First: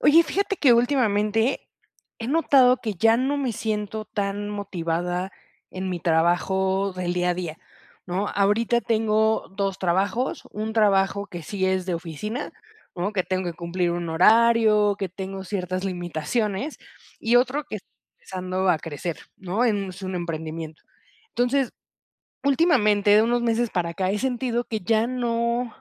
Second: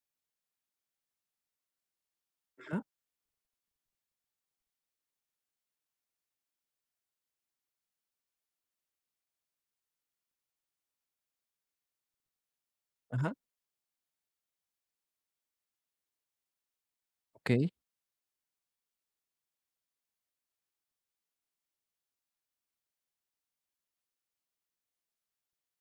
Oye, fíjate que últimamente he notado Ajá. que ya no me siento tan motivada en mi trabajo del día a día, ¿no? Ahorita tengo 2 trabajos, un trabajo que sí es de oficina, ¿no? Que Ajá. tengo que cumplir un horario, que tengo ciertas limitaciones, y otro Okey. que [unintelligible] empezando a crecer, ¿no? En, es un emprendimiento. Entonces, últimamente, de unos meses para acá, he sentido que ya no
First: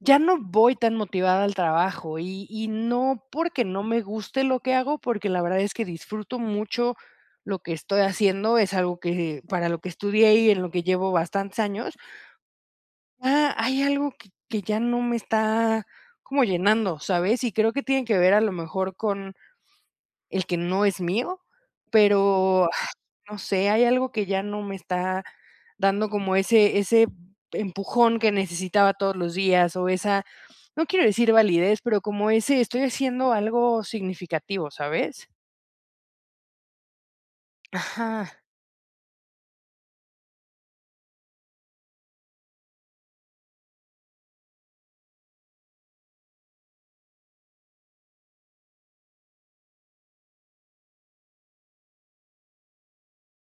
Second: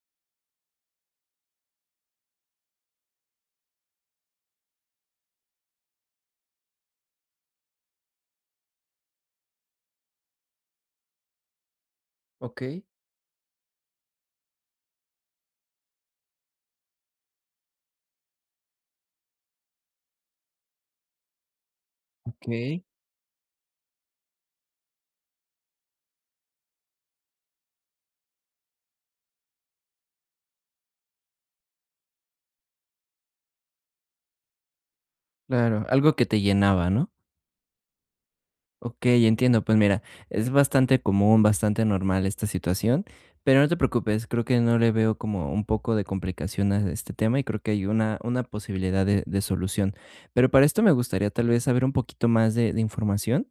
ya no voy tan motivada al trabajo, y y no porque no me guste lo que hago, porque la verdad es que disfruto mucho lo que estoy haciendo, es algo que para lo que estudié y en lo que llevo bastantes años. Okey. Ah, hay algo que que ya no me está como llenando, ¿sabes? Y creo que tiene que ver a lo mejor con el que no es mío, pero, ah, Okey. no sé, hay algo que ya no me está dando como ese ese empujón que necesitaba todos los días, o esa, no quiero decir validez, pero como ese: "Estoy haciendo algo significativo", ¿sabes? Claro, algo que te llenaba, ¿no? Ajá. Okey, entiendo, pues mira, es bastante común, bastante normal esta situación, pero no te preocupes, creo que no le veo como un poco de complicación a este tema, y creo que hay una una posibilidad de de solución. Pero para esto me gustaría tal vez saber un poquito más de de información.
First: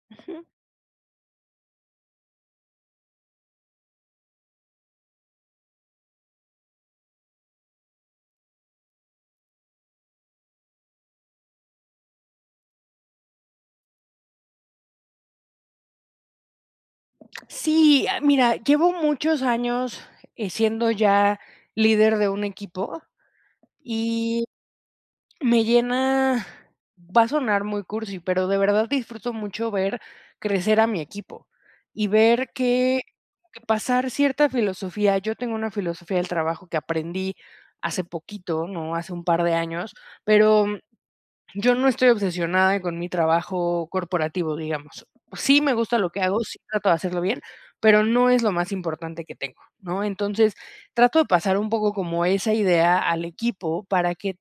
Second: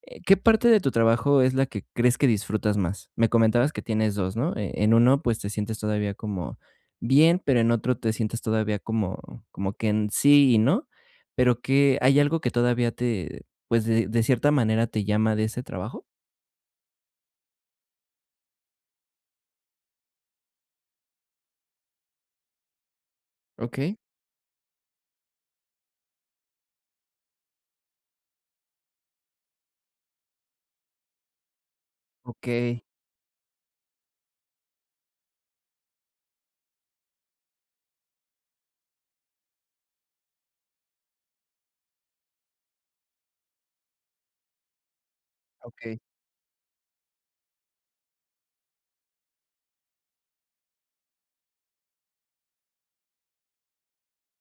Eh, ¿qué Ujú. parte de tu trabajo es la que crees que disfrutas más? Me comentabas que tienes 2, ¿no? Eh, en 1, pues, te sientes todavía como bien, pero en otro te sientes todavía como como que en sí y no, pero que, ¿hay algo que todavía te, pues, de de cierta manera te llama de ese trabajo? Sí, ah, mira, llevo muchos años, eh, siendo ya líder de un equipo, Okey. y me llena, va a sonar muy cursi, pero de verdad disfruto mucho ver crecer a mi equipo, y ver Okey. que que pasar cierta filosofía. Yo tengo una filosofía del trabajo que aprendí hace poquito, ¿no? Hace un par de años, pero yo no estoy obsesionada con mi trabajo corporativo, digamos. Sí me gusta Okey. lo que hago, sí trato de hacerlo bien, pero no es lo más importante que tengo, ¿no? Entonces, trato de pasar un poco como esa idea al equipo para que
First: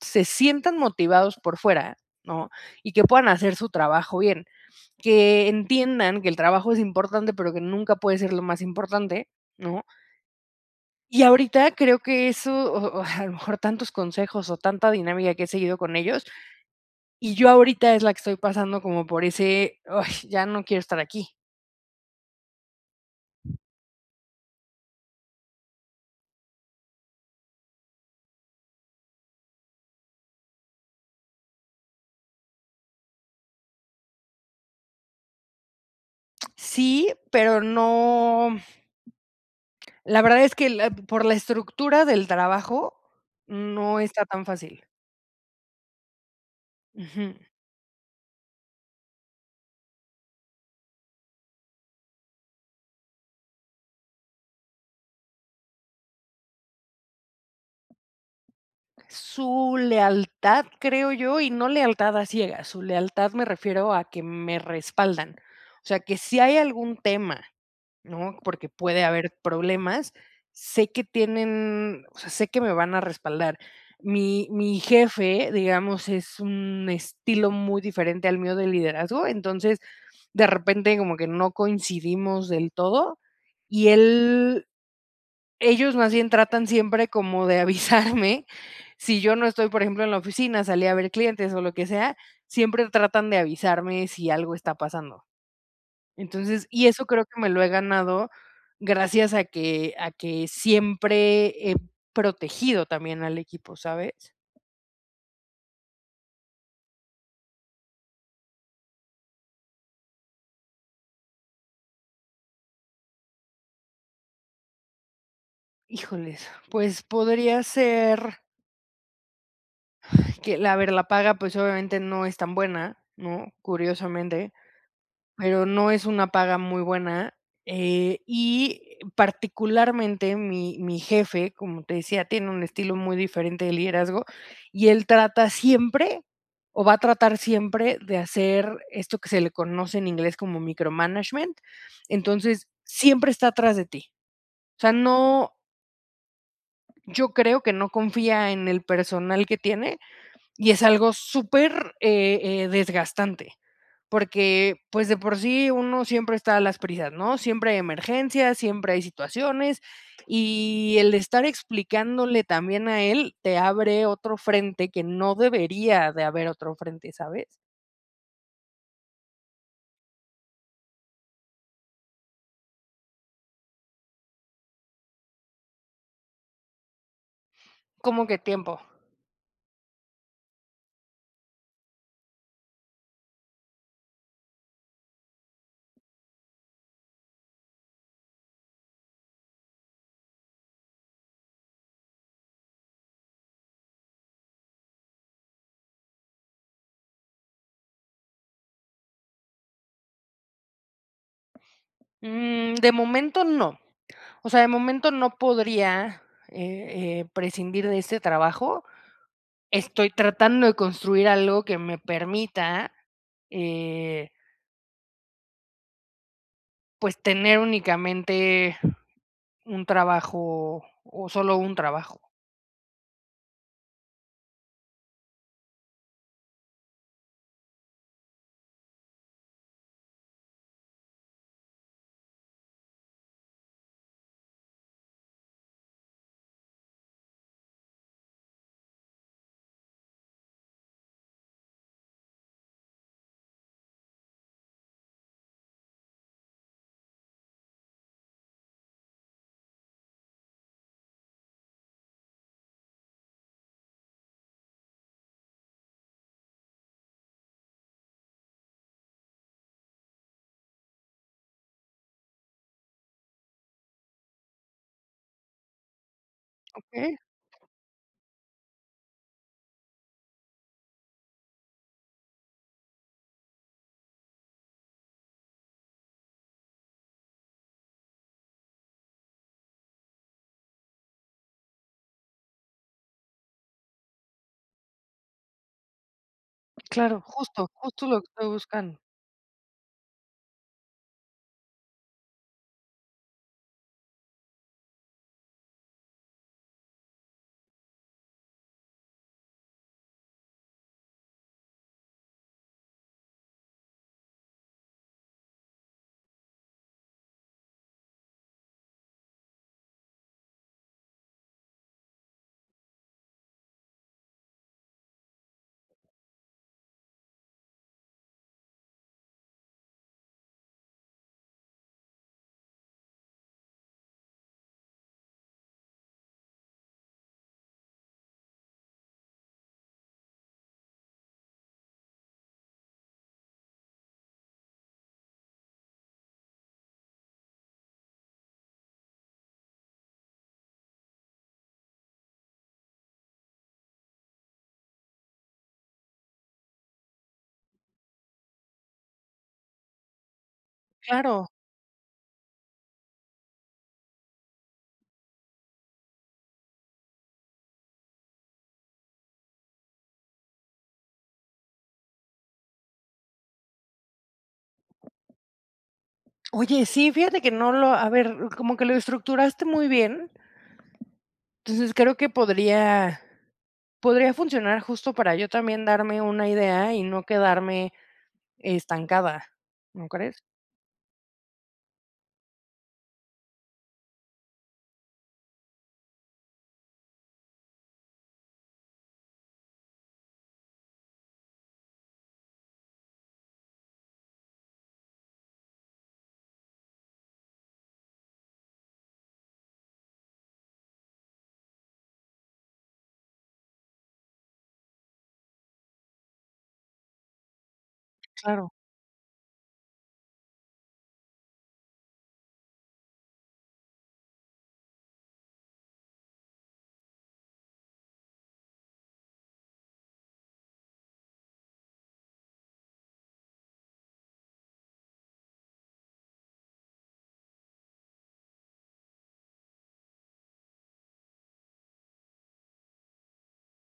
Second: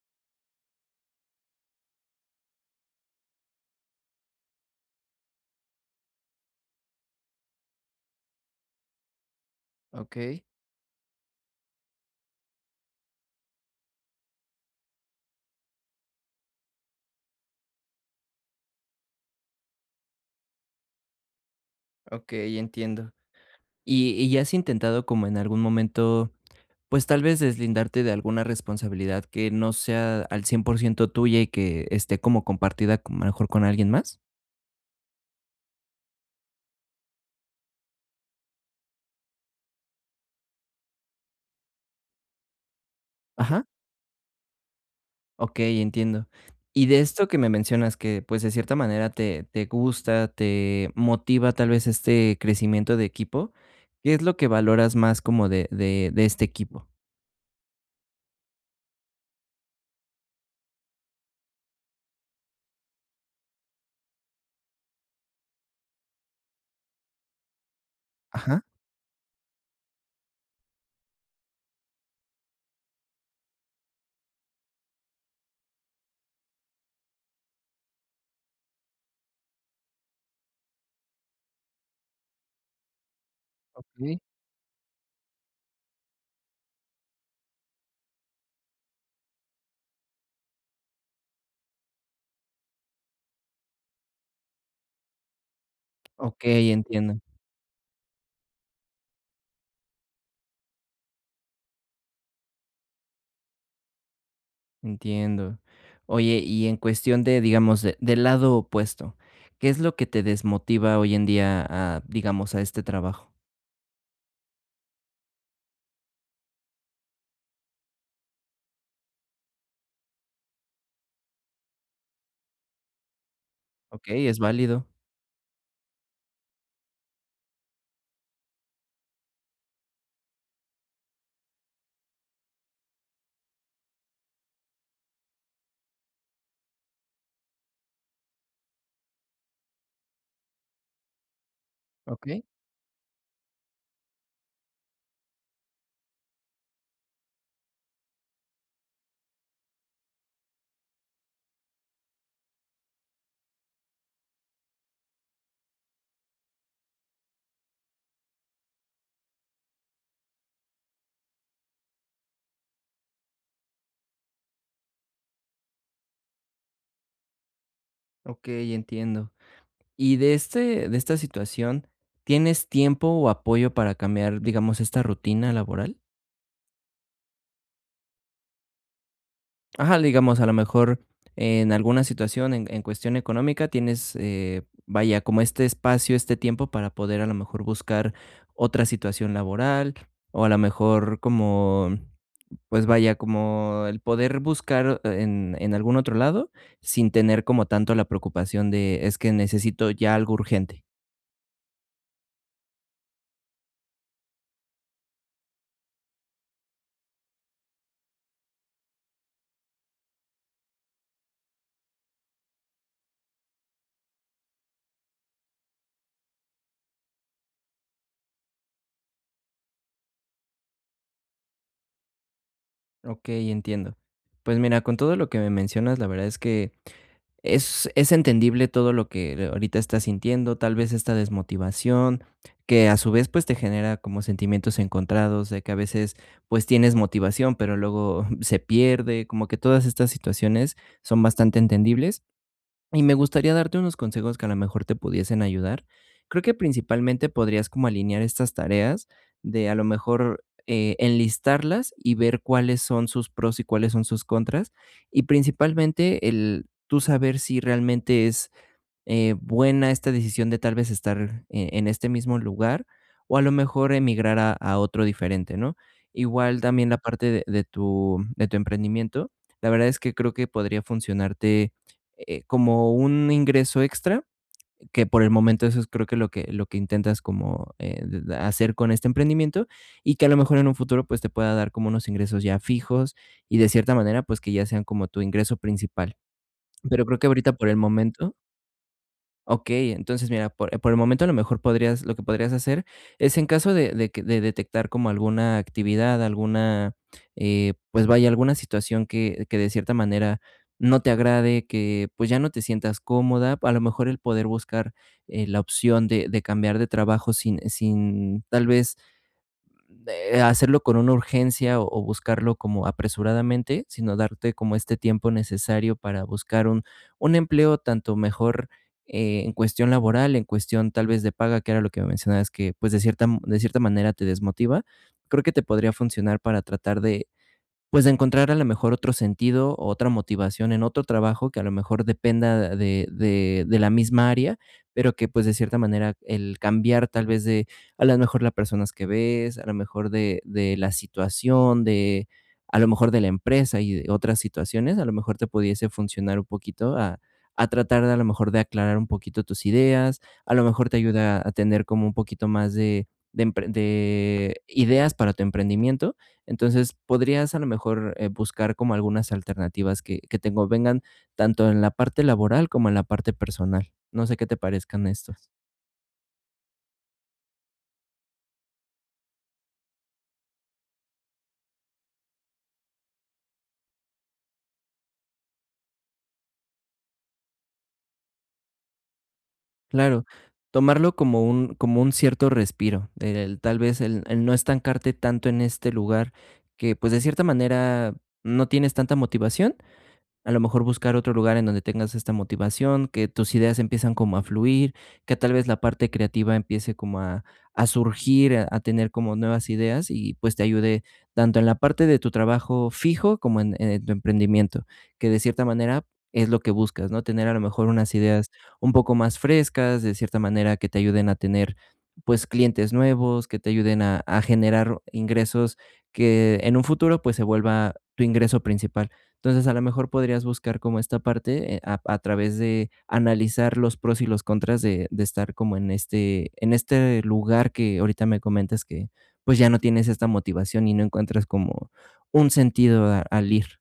se sientan motivados por fuera, ¿no? Y que puedan hacer su trabajo bien, que entiendan que el trabajo es importante, pero que nunca puede ser lo más importante, ¿no? Okey. Y ahorita creo que eso, o o, a lo mejor tantos consejos o tanta dinámica que he seguido con ellos, y yo ahorita es la que estoy pasando como por ese, ay, ya no quiero estar aquí. Okey, entiendo, ¿y y ya has intentado como en algún momento, pues, tal vez deslindarte de alguna responsabilidad que no sea al 100% tuya y que esté como compartida, con a lo mejor con alguien más? Sí, pero no, la verdad es que la p por la estructura del trabajo Ajá. no está tan fácil. Okey, entiendo. Y de esto Ujú. que me mencionas que, pues, de cierta manera, te te gusta, te motiva, tal vez, este crecimiento de equipo, ¿qué es lo que valoras más como de de de este equipo? Su lealtad, creo yo, y no lealtad a ciegas, su lealtad me refiero a que me respaldan. O sea, que si hay algún tema, ¿no? Ajá. Porque puede haber problemas, sé que tienen, o sea, sé que me van a respaldar. Mi mi jefe, digamos, es un estilo muy diferente al mío de liderazgo, entonces, de repente, como que no coincidimos del todo, y Okey. él ellos más bien tratan siempre como de avisarme, si yo no estoy, por ejemplo, en la oficina, salí a ver clientes, o lo que sea, siempre tratan de avisarme si algo está pasando. Entonces Okey, y eso entiendo. creo que me lo he ganado gracias a que a que siempre he protegido también al equipo, ¿sabes? Entiendo. Oye, y en cuestión de, digamos, de del lado opuesto, ¿qué es lo que te desmotiva hoy en día a, digamos, a este trabajo? Híjoles, pues, podría ser Ay, que la ver la paga, pues obviamente no es tan buena, ¿no?, Okey, es curiosamente, válido. pero no es una paga muy buena, eh, y particularmente, mi mi jefe, como te decía, tiene un estilo muy diferente de liderazgo, y él trata siempre, o va a tratar siempre, de hacer esto que se le conoce en inglés como micromanagement. Okey. Entonces, siempre está atrás de ti. O sea, no Yo creo que no confía en el personal que tiene, y es algo super, eh eh, desgastante, porque, pues, de por sí uno siempre está a las prisas, ¿no? Siempre hay emergencias, siempre hay situaciones, y el estar explicándole también a él, te abre otro frente, que no debería de haber otro frente, ¿sabes? Okey, entiendo. Y de este de esta situación, ¿tienes tiempo o apoyo para cambiar, digamos, esta rutina laboral? ¿Cómo que tiempo? Ajá, digamos, a lo mejor, en alguna situación, en en cuestión económica, tienes, eh, vaya, como este espacio, este tiempo para poder, a la mejor, buscar otra situación laboral, o a la mejor, como, pues, vaya, como el poder buscar en en algún otro lado sin tener como tanto la preocupación de: "Es que necesito ya algo urgente". Mm, de momento no, o sea, de momento no podría, eh eh, prescindir de este trabajo. Estoy tratando de construir algo que me permita, eh pues, tener únicamente un trabajo o solo un trabajo. Okey, entiendo. Pues, mira, con todo lo que me mencionas, la verdad es que es es entendible todo lo que ahorita estás sintiendo, tal vez, esta desmotivación que, a su vez, pues, te genera como sentimientos encontrados de que a veces, pues, tienes motivación, pero luego se pierde. Como que todas estas situaciones son bastante entendibles, y me gustaría darte unos consejos que a lo mejor te pudiesen ayudar. Creo que principalmente podrías como alinear estas tareas de, a lo mejor, eh, enlistarlas, y ver cuáles son sus pros y cuáles son sus contras, y principalmente el tú saber si realmente es, eh, buena esta decisión de tal vez estar, eh, en este mismo lugar o a lo mejor emigrar a a otro diferente, ¿no? Igual también la Okey. parte de de tu de tu emprendimiento, la verdad es que creo que podría funcionarte, eh, como un ingreso extra, que por el momento eso es creo que lo que lo que intentas como, eh, d d hacer con este emprendimiento, y que a lo mejor en un futuro, pues, te pueda dar como unos ingresos ya fijos, y de cierta manera, pues, que ya sean como tu ingreso principal. Pero creo Claro, que ahorita, por justo, el justo lo que momento estoy buscando. Okey, entonces, mira, po por el momento a lo mejor podrías lo que podrías hacer es en caso de de q de detectar como alguna actividad, alguna, eh, pues vaya, alguna situación que que de cierta manera no te agrade, que pues, ya no te sientas cómoda, a lo mejor el poder buscar, eh, la opción de de cambiar de trabajo sin sin tal vez de, hacerlo con una urgencia o buscarlo como apresuradamente, sino darte como este tiempo necesario para buscar un un empleo tanto mejor, eh, en cuestión laboral, en cuestión tal vez de paga, que era lo que mencionabas que, pues, de cierta de cierta manera te desmotiva, creo que te podría funcionar para tratar de, pues, de encontrar a la mejor otro sentido, otra motivación en otro trabajo que a lo mejor dependa de de de la misma área, pero que, pues, de cierta manera el cambiar tal vez de, a la mejor la personas que ves, a la mejor de de la situación, de a lo mejor de la empresa y de otras situaciones, a lo mejor te pudiese funcionar un poquito a a tratar a lo mejor de aclarar un poquito tus ideas, a lo mejor te ayuda Claro. a tener como un poquito más de empren de de ideas para tu emprendimiento. Entonces, podrías, a lo mejor, eh, buscar como algunas alternativas que que te convengan, tanto en la parte laboral como en la parte personal. No sé qué te parezcan estos. Oye, sí, fíjate que no lo a ver, como que lo estructuraste muy bien, entonces, creo que podría podría funcionar justo para yo también darme una idea y no quedarme estancada, ¿no Claro, crees? tomarlo como un como un cierto respiro, el tal vez el el no estancarte tanto en este lugar que, pues, de cierta manera, no tienes tanta motivación. A lo mejor buscar otro lugar en donde tengas esta motivación, que tus ideas empiezan como a fluir, que tal vez la parte creativa empiece como a a surgir, a tener como nuevas ideas y, pues, te ayude tanto en la parte de tu trabajo fijo, como en, eh, tu emprendimiento, que de cierta manera es lo que buscas, ¿no? Tener, a lo mejor unas ideas Claro. un poco más frescas, de cierta manera que te ayuden a tener, pues, clientes nuevos, que te ayuden a a generar ingresos, que en un futuro, pues, se vuelva tu ingreso principal. Entonces, a lo mejor podrías buscar como esta parte, eh, a a través de analizar los pros y los contras de de estar como en este en este lugar que ahorita me comentas que, pues, ya no tienes esta motivación y no encuentras como un sentido a al ir.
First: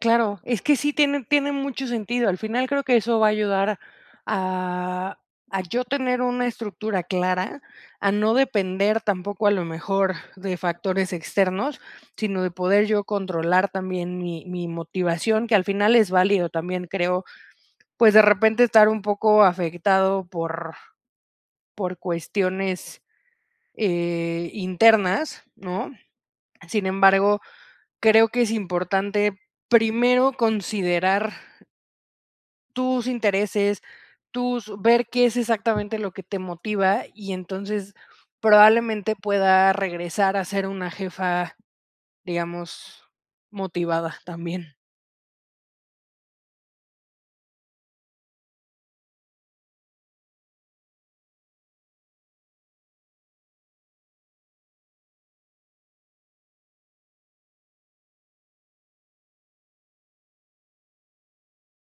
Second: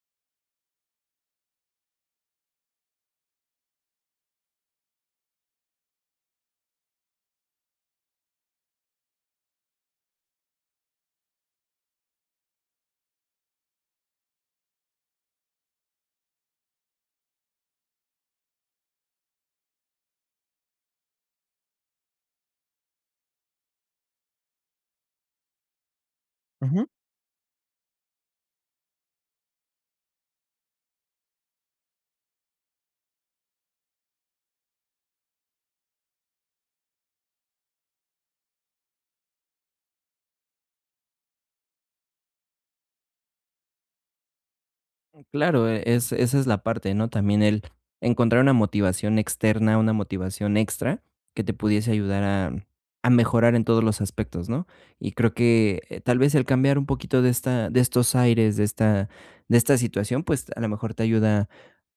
Claro, es que sí tiene tiene mucho sentido, al final creo que eso va a ayudar a a yo tener una estructura clara, a no depender tampoco, a lo mejor, de factores externos, sino de poder yo controlar también mi mi motivación, que al final es válido también, creo, pues, de repente, estar un poco afectado por por cuestiones, eh, internas, ¿no? Sin Ujú. embargo, creo que es importante primero considerar tus intereses, tus ver qué es exactamente lo que te motiva, y entonces, probablemente, pueda regresar a ser una jefa, digamos, motivada también. Claro, e es esa es la parte, ¿no? También el encontrar una motivación externa, una motivación extra que te pudiese ayudar a a mejorar en todos los aspectos, ¿no? Y creo que, eh, tal vez, el cambiar un poquito de esta de estos aires, de esta de esta situación, pues, a lo mejor te ayuda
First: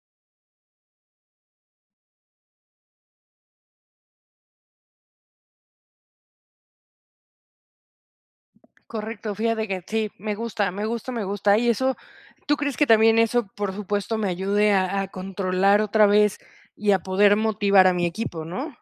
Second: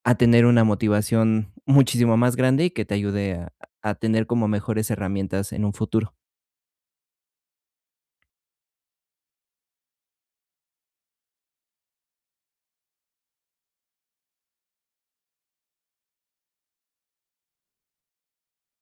a tener una motivación muchísimo más grande, y que te ayude a a tener como mejores herramientas en un futuro. Correcto, fíjate que sí, me gusta, me gusta, me gusta, y eso, ¿tú crees que también eso, por supuesto, me ayude a a controlar otra vez y a poder motivar a mi equipo?, ¿no?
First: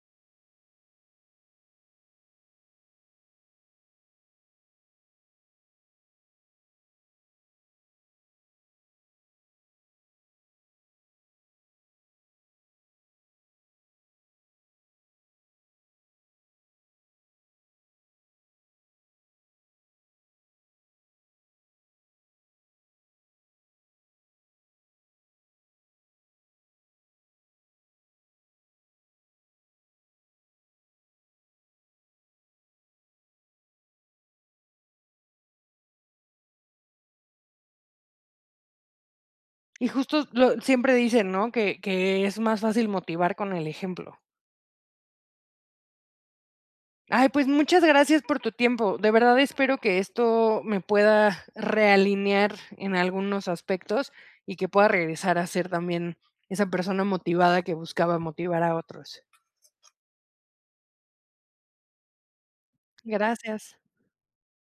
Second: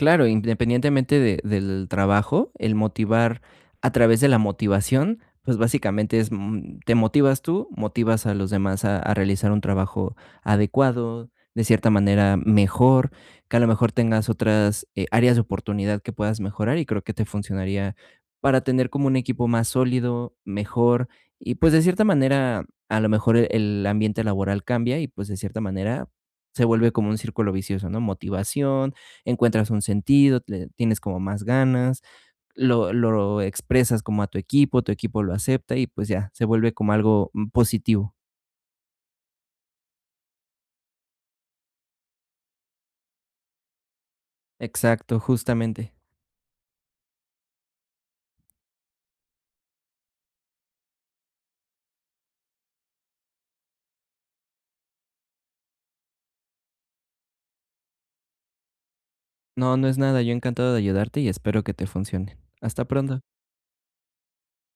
Claro, independientemente de del trabajo, el motivar a través de la motivación, pues, básicamente es, mm, te motivas tú, motivas a los demás a a realizar un trabajo adecuado, de cierta manera mejor, que a lo mejor tengas otras, eh, áreas de oportunidad que puedas mejorar, y creo que te funcionaría para tener como un equipo más sólido, mejor, y, pues, de cierta manera, a lo mejor e el ambiente laboral cambia y, pues, de cierta manera se vuelve como un círculo vicioso, ¿no? Motivación, encuentras un sentido, le tienes como más ganas, lo lo expresas como a tu equipo, tu equipo lo acepta y, pues, ya, se vuelve como algo, mm, positivo. Y justo lo siempre dicen, ¿no? Que que es más fácil motivar con el ejemplo. Exacto, justamente. Ay, pues, muchas gracias por tu tiempo, de verdad espero que esto me pueda realinear en algunos aspectos, y que pueda regresar a ser también esa persona motivada que buscaba motivar a otros. No, no es nada, yo encantado de ayudarte, y espero que te funcione. Hasta pronto. Gracias.